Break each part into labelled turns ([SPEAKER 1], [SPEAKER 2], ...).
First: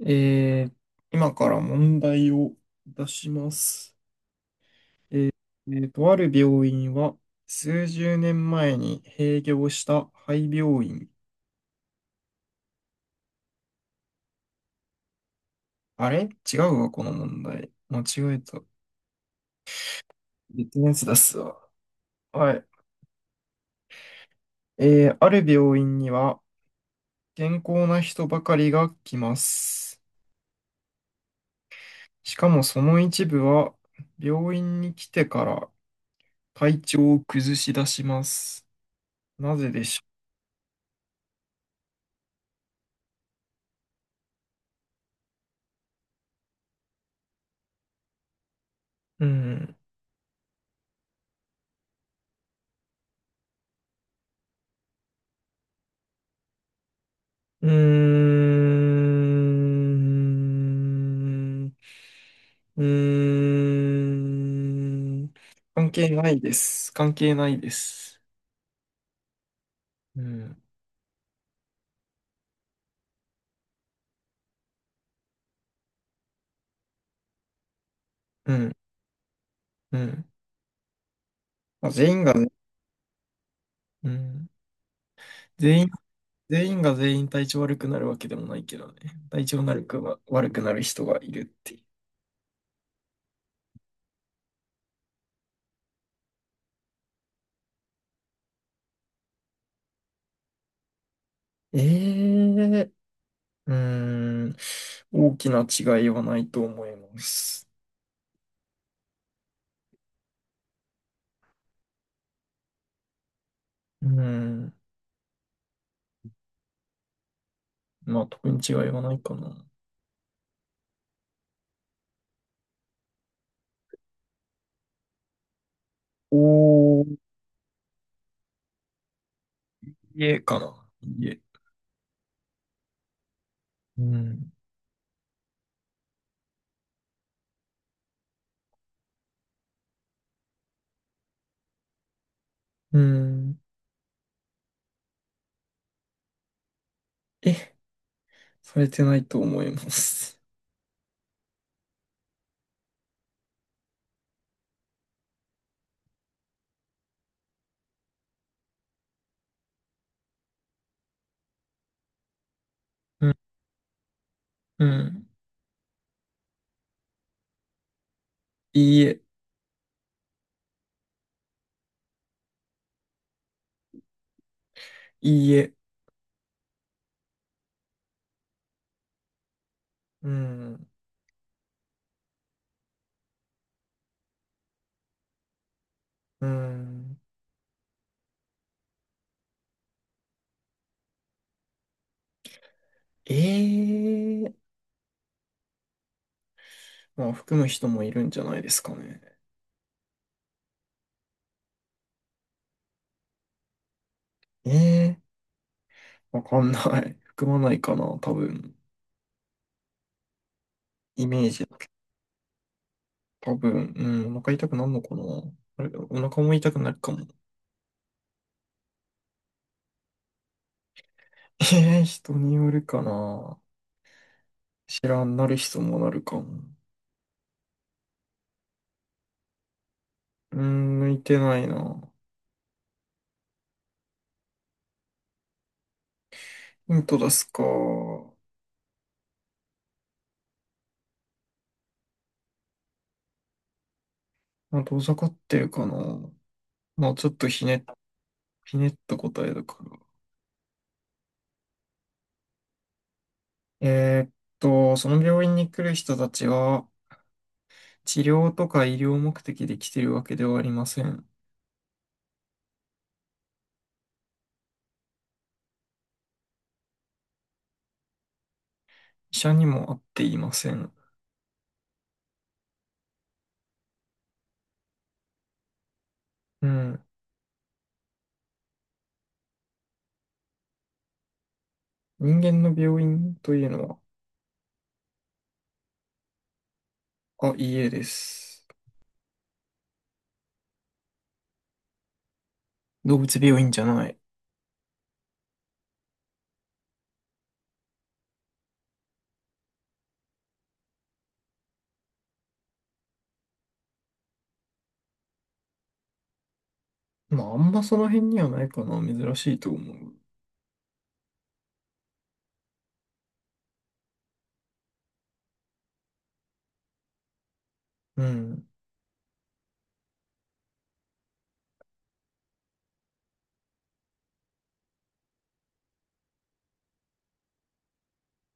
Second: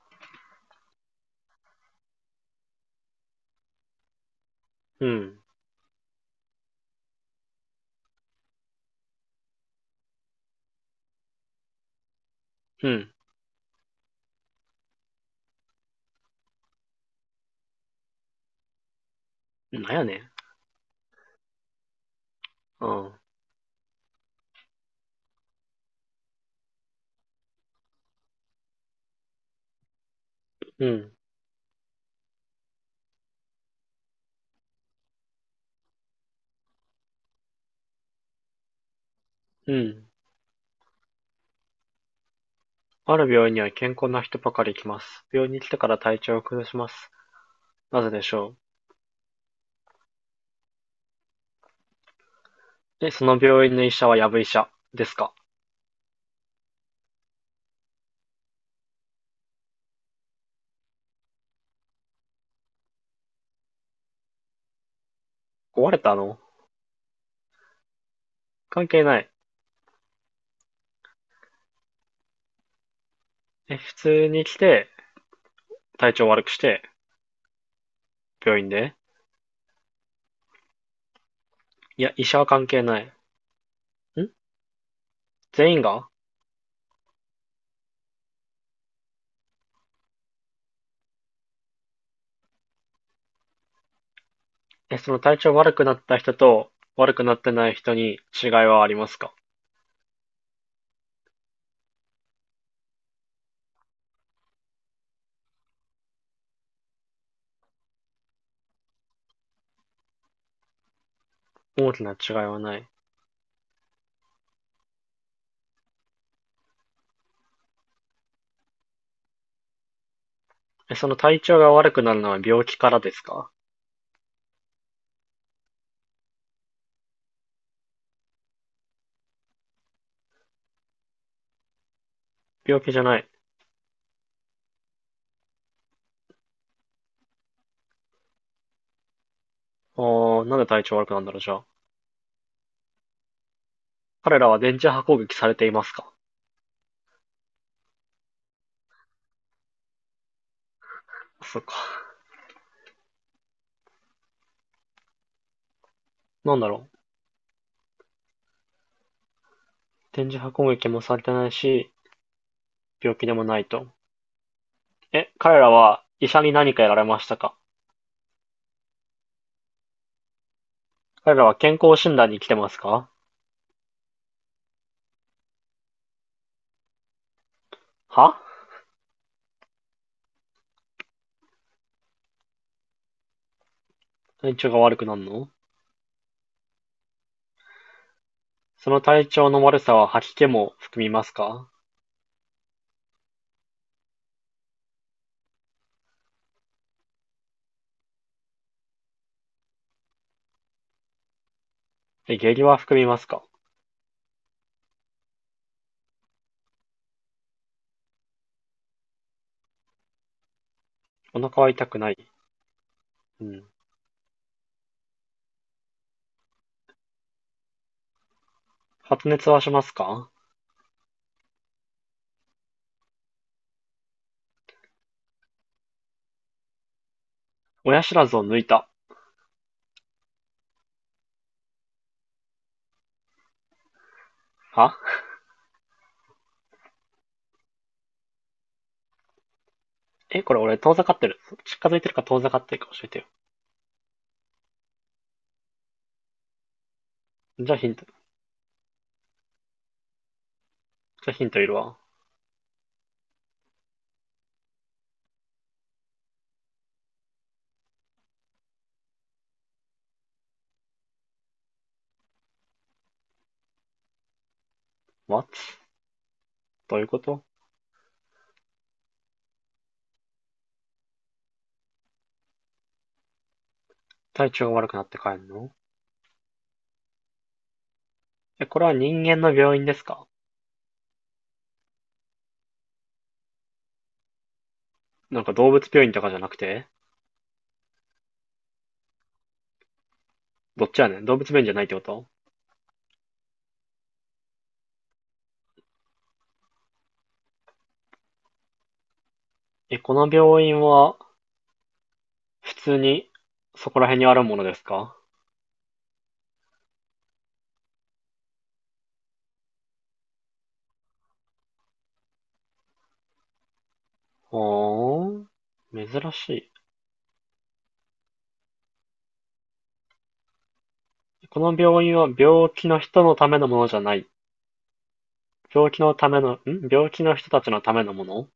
[SPEAKER 1] えー今から問題を出します。
[SPEAKER 2] うん、
[SPEAKER 1] ある病院は数十年前に閉業した廃病院。
[SPEAKER 2] うん、
[SPEAKER 1] あれ違うわ、この問題。間違えた。
[SPEAKER 2] なんやねん。
[SPEAKER 1] 別のやつ出すわ。はい。
[SPEAKER 2] うん、
[SPEAKER 1] ある病院には健康な人ばかりが来ます。
[SPEAKER 2] うん、
[SPEAKER 1] しかもその一部は病院に来てから体調を崩し出します。なぜ
[SPEAKER 2] う
[SPEAKER 1] でし
[SPEAKER 2] ん。
[SPEAKER 1] ょ
[SPEAKER 2] ある病院には健康な人ばかり来ます。病院に来てから体調を崩します。なぜでしょ
[SPEAKER 1] う。うん。
[SPEAKER 2] う。え、その病院の医者はやぶ医者ですか？
[SPEAKER 1] うーん。うーん。関
[SPEAKER 2] 壊れ
[SPEAKER 1] 係
[SPEAKER 2] た
[SPEAKER 1] ない
[SPEAKER 2] の？
[SPEAKER 1] です。関係ないです。
[SPEAKER 2] 関係ない。
[SPEAKER 1] うん。
[SPEAKER 2] え、普通に来て、体調悪くして、
[SPEAKER 1] う
[SPEAKER 2] 病院
[SPEAKER 1] ん。
[SPEAKER 2] で、
[SPEAKER 1] うん。まあ、
[SPEAKER 2] い
[SPEAKER 1] 全
[SPEAKER 2] や、
[SPEAKER 1] 員
[SPEAKER 2] 医
[SPEAKER 1] が
[SPEAKER 2] 者は
[SPEAKER 1] ね、
[SPEAKER 2] 関係ない。
[SPEAKER 1] う
[SPEAKER 2] ん、
[SPEAKER 1] ん。
[SPEAKER 2] 全
[SPEAKER 1] 全
[SPEAKER 2] 員
[SPEAKER 1] 員、
[SPEAKER 2] が。
[SPEAKER 1] 全員が全員体調悪くなるわけでもないけどね。体調悪くは悪くなる人がいるってい
[SPEAKER 2] え、その体調悪くなった人と悪くなってない人に違いはありますか？
[SPEAKER 1] う。えうーん。大きな違いはないと思います。
[SPEAKER 2] 大きな違いはない。
[SPEAKER 1] うん。まあ、特に違いはないかな。
[SPEAKER 2] え、その体調が悪くなるのは病気からですか？
[SPEAKER 1] お家かな。家。
[SPEAKER 2] 病気じゃない。
[SPEAKER 1] うん。
[SPEAKER 2] あー、なんで体調悪くなんだろう、じゃあ。
[SPEAKER 1] うん。
[SPEAKER 2] 彼らは電磁波攻撃されていますか？
[SPEAKER 1] え、されてないと思います。
[SPEAKER 2] そっか。なんだろう。電磁波攻撃もされてないし、病気
[SPEAKER 1] う
[SPEAKER 2] で
[SPEAKER 1] ん。
[SPEAKER 2] もないと。
[SPEAKER 1] うん。
[SPEAKER 2] え、彼らは医者に何かやられましたか？
[SPEAKER 1] いいえ。
[SPEAKER 2] 彼らは健康診断に来てますか？
[SPEAKER 1] いいえ。
[SPEAKER 2] は
[SPEAKER 1] うん。
[SPEAKER 2] 体調が悪くなるの？
[SPEAKER 1] うん。
[SPEAKER 2] その体調の悪さは吐き気も含みますか？
[SPEAKER 1] ええ、まあ、含む人もいるんじゃないですかね。
[SPEAKER 2] え、下痢は含みますか？
[SPEAKER 1] ええわかんない。含まないかな、多分。イ
[SPEAKER 2] お
[SPEAKER 1] メー
[SPEAKER 2] 腹
[SPEAKER 1] ジ。
[SPEAKER 2] は痛くない。う
[SPEAKER 1] 多
[SPEAKER 2] ん。
[SPEAKER 1] 分、うん、お腹痛くなるのかな。あれ、お腹も痛くなるかも。
[SPEAKER 2] 発熱はしますか？
[SPEAKER 1] ええ、人によるかな。知らん、なる人もなるかも。
[SPEAKER 2] 親知らずを抜いた。
[SPEAKER 1] うーん、向いてないな。
[SPEAKER 2] は
[SPEAKER 1] 本当ですか。
[SPEAKER 2] え、これ俺遠ざかってる。近づいてるか遠ざかってるか教えてよ。
[SPEAKER 1] まあ、遠ざかってるかな。まあ、ちょっと
[SPEAKER 2] じゃあヒント。
[SPEAKER 1] ひねった答えだから。
[SPEAKER 2] じゃあヒントいるわ。
[SPEAKER 1] えーっその病院に来る人たちは、治療とか医療目的で来てるわけではありません。
[SPEAKER 2] What? どういうこと？
[SPEAKER 1] 医者にも会っていません。
[SPEAKER 2] 体調が悪くなって帰んの？
[SPEAKER 1] うん。
[SPEAKER 2] え、これは人間の病院ですか？
[SPEAKER 1] 人間の病院というの
[SPEAKER 2] なんか動物病院とかじゃなくて。
[SPEAKER 1] は、あ、いいえです。
[SPEAKER 2] どっちやねん、動物病院じゃないってこと？
[SPEAKER 1] 動物病院じゃない。
[SPEAKER 2] え、この病院は普通にそこら辺にあるものですか？
[SPEAKER 1] まあ、あんまその辺にはないかな。珍しいと思う。
[SPEAKER 2] ほーん。珍しい。
[SPEAKER 1] うん。
[SPEAKER 2] この病院は病気の人のためのものじゃない。病気のための、ん病気の人たちのためのもの？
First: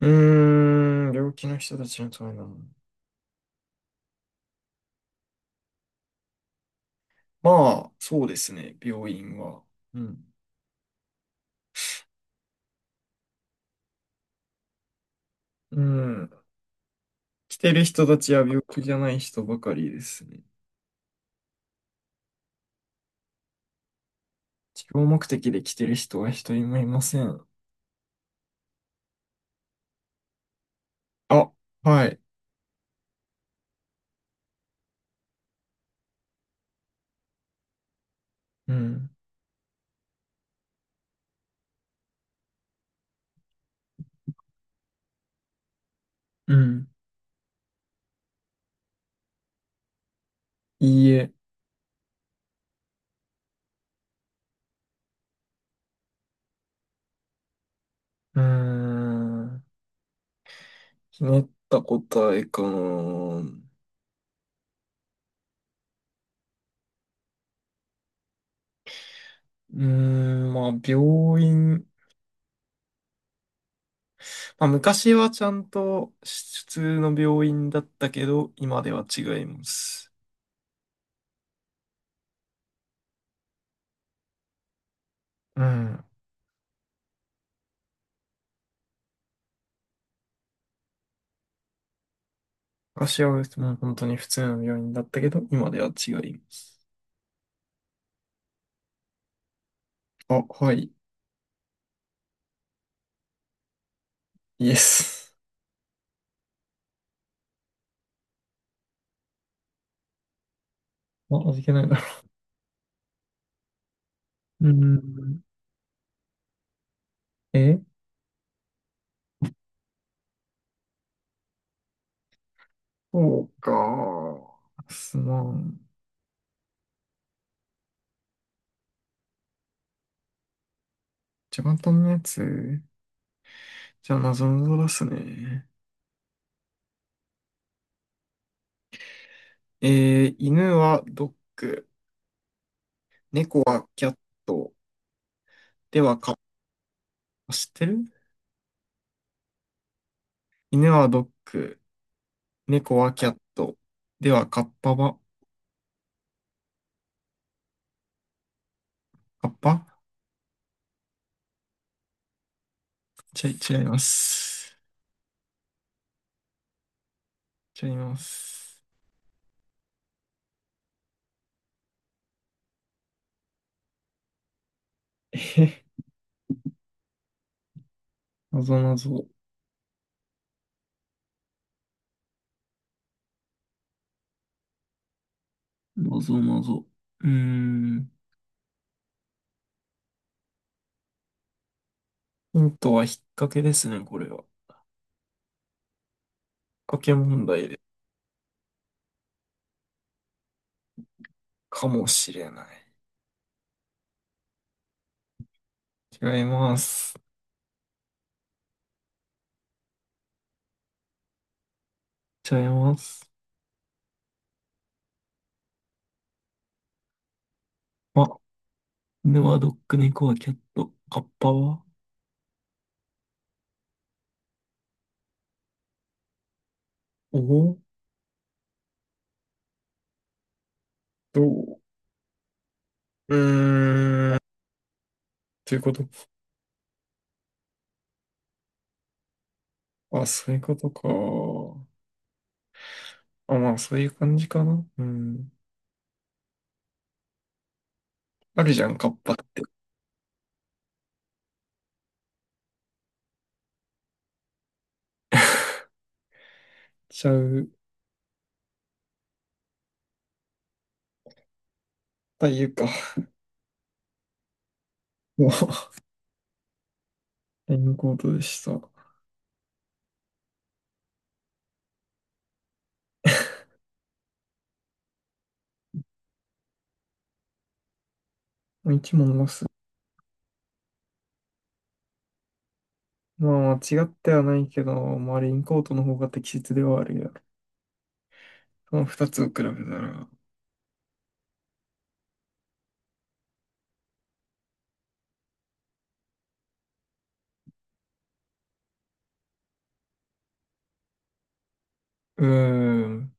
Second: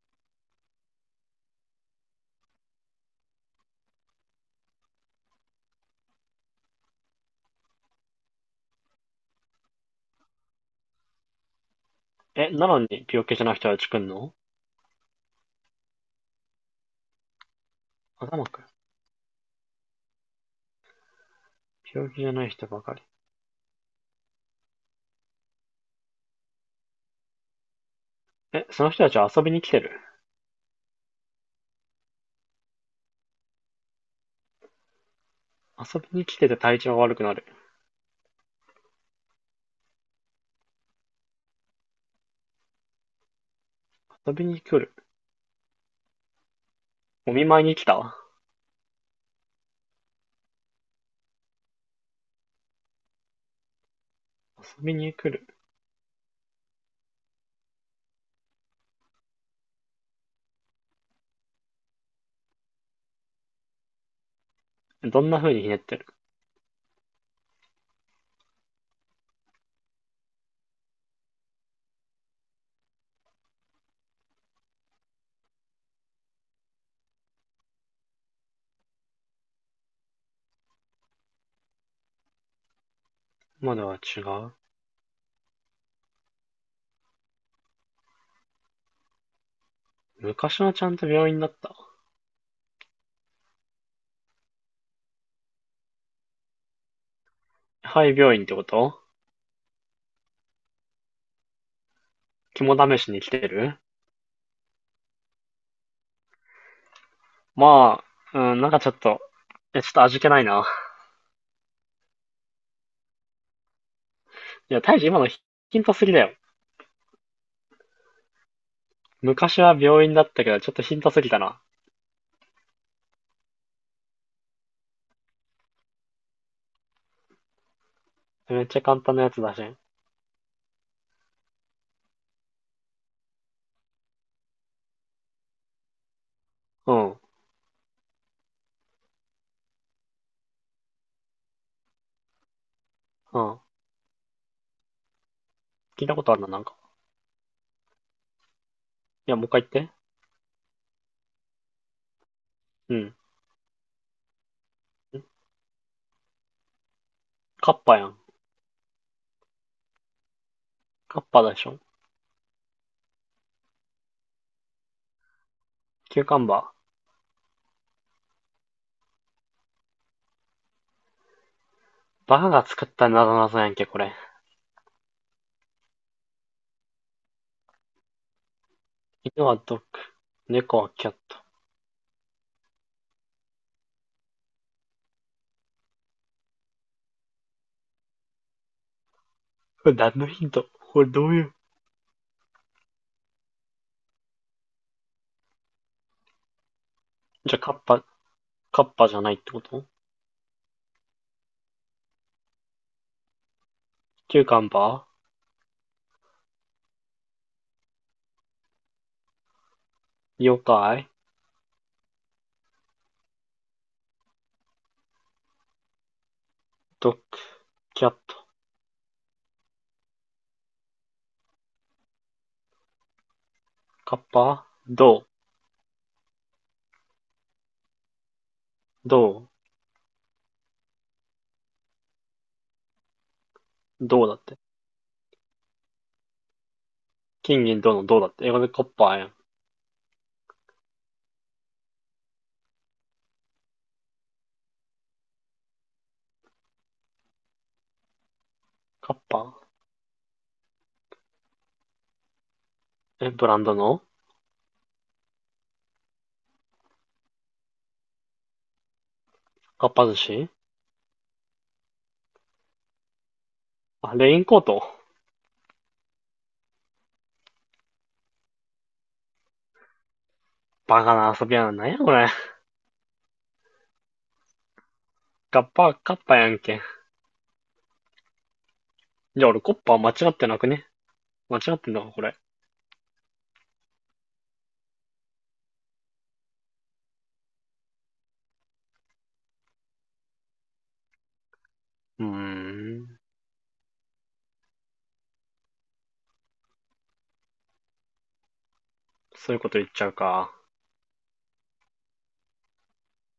[SPEAKER 1] うーん、病気の人たちのためなの。まあ、そうですね、病院は。うん。
[SPEAKER 2] え、なのに病気じゃない人たち来んの？
[SPEAKER 1] うん。来てる人たちは
[SPEAKER 2] 頭
[SPEAKER 1] 病
[SPEAKER 2] くん。
[SPEAKER 1] 気じゃない人ばかりですね。
[SPEAKER 2] 病気じゃない人ばかり。
[SPEAKER 1] 治療目的で来てる人は一人もいません。
[SPEAKER 2] え、その人たちは遊びに来てる？
[SPEAKER 1] あ、はい。
[SPEAKER 2] 遊びに来てて体調悪くなる。
[SPEAKER 1] うん。
[SPEAKER 2] 遊びに来る。
[SPEAKER 1] うん。
[SPEAKER 2] お見舞いに来た。
[SPEAKER 1] いいえ。
[SPEAKER 2] 遊びに来る。
[SPEAKER 1] うーん。ひねった答えかな。う
[SPEAKER 2] どんな風にひねってる？
[SPEAKER 1] ーん、まあ、病院。まあ、昔はちゃんと普通の病院だったけど、今では違います。
[SPEAKER 2] 今では違う。
[SPEAKER 1] うん。
[SPEAKER 2] 昔はちゃんと病院だった。
[SPEAKER 1] 昔はもう本当に普通の病院だったけど、今では違います。
[SPEAKER 2] はい、病院ってこと？
[SPEAKER 1] あ、はい、
[SPEAKER 2] 肝試しに来てる？
[SPEAKER 1] イエス。
[SPEAKER 2] まあ、うん、なんかちょっと、え、ちょっと味気ないな。
[SPEAKER 1] あ、味気ないだろう。うー
[SPEAKER 2] いや、今のヒ
[SPEAKER 1] ん。
[SPEAKER 2] ヒントすぎだよ。
[SPEAKER 1] え、
[SPEAKER 2] 昔は病院だったけど、ちょっとヒントすぎたな。
[SPEAKER 1] そうか。すまん。
[SPEAKER 2] めっちゃ簡単なやつだし。
[SPEAKER 1] じゃ簡単なやつ。じゃあ、謎ぞ出すね。
[SPEAKER 2] うん、うん。
[SPEAKER 1] え犬はドッグ、猫
[SPEAKER 2] 聞
[SPEAKER 1] はキャット、で
[SPEAKER 2] いた
[SPEAKER 1] は
[SPEAKER 2] こ
[SPEAKER 1] カ
[SPEAKER 2] と
[SPEAKER 1] ッ
[SPEAKER 2] あるな、なんか。
[SPEAKER 1] パ、知ってる。
[SPEAKER 2] いや、もう一回言って。
[SPEAKER 1] 犬はドッグ、
[SPEAKER 2] う
[SPEAKER 1] 猫は
[SPEAKER 2] ん。
[SPEAKER 1] キャット、ではカッパは、
[SPEAKER 2] カッパやん。
[SPEAKER 1] カッパ、
[SPEAKER 2] カッパでしょ。
[SPEAKER 1] ちゃ、違います。
[SPEAKER 2] キューカンバー。
[SPEAKER 1] 違います。
[SPEAKER 2] バカが作ったなぞなぞやんけ、これ。
[SPEAKER 1] え、謎ぞ。
[SPEAKER 2] 犬はドッグ、猫はキャット。
[SPEAKER 1] 謎謎。うーん。
[SPEAKER 2] これ何のヒント？これどういう。
[SPEAKER 1] ヒントは引っ掛けですね、これは。引っ掛け問
[SPEAKER 2] じゃあ、
[SPEAKER 1] 題
[SPEAKER 2] カッ
[SPEAKER 1] で。
[SPEAKER 2] パ、カッパじゃないってこと？
[SPEAKER 1] かもしれない。
[SPEAKER 2] キューカンバ
[SPEAKER 1] 違います。
[SPEAKER 2] ー、妖怪、
[SPEAKER 1] 違います。
[SPEAKER 2] ドッグ、キャッ
[SPEAKER 1] あ、
[SPEAKER 2] ト、
[SPEAKER 1] 犬はドッグ、猫はキャット、カッパは
[SPEAKER 2] カッパ、銅、
[SPEAKER 1] おお、
[SPEAKER 2] 銅、
[SPEAKER 1] どう、う
[SPEAKER 2] 銅だ
[SPEAKER 1] ー
[SPEAKER 2] っ
[SPEAKER 1] ん。
[SPEAKER 2] て。
[SPEAKER 1] ということ。
[SPEAKER 2] 金銀銅の銅だって。英語でカッパやん。
[SPEAKER 1] あ、そういうことか。あ、まあ、そういう感じかな。うん。あるじゃん、カッ
[SPEAKER 2] カッ
[SPEAKER 1] パっ
[SPEAKER 2] パ、
[SPEAKER 1] て。
[SPEAKER 2] ブランドの？
[SPEAKER 1] ちゃう。
[SPEAKER 2] カッパ寿司？
[SPEAKER 1] というか。
[SPEAKER 2] あ、レインコート？
[SPEAKER 1] もう、レインコートでした。も
[SPEAKER 2] バカな遊びやな。なんやこれ。カッパ、カッパやんけ。
[SPEAKER 1] う一問
[SPEAKER 2] じゃ
[SPEAKER 1] ま
[SPEAKER 2] あ俺
[SPEAKER 1] す。
[SPEAKER 2] コッパ間違ってなくね？間違ってんのか、これ。
[SPEAKER 1] まあ、間違ってはないけど、まあ、レインコートの方が適切ではあるよ。その二つを比べたら。
[SPEAKER 2] うーん。そういうこと言っちゃうか。
[SPEAKER 1] うーん。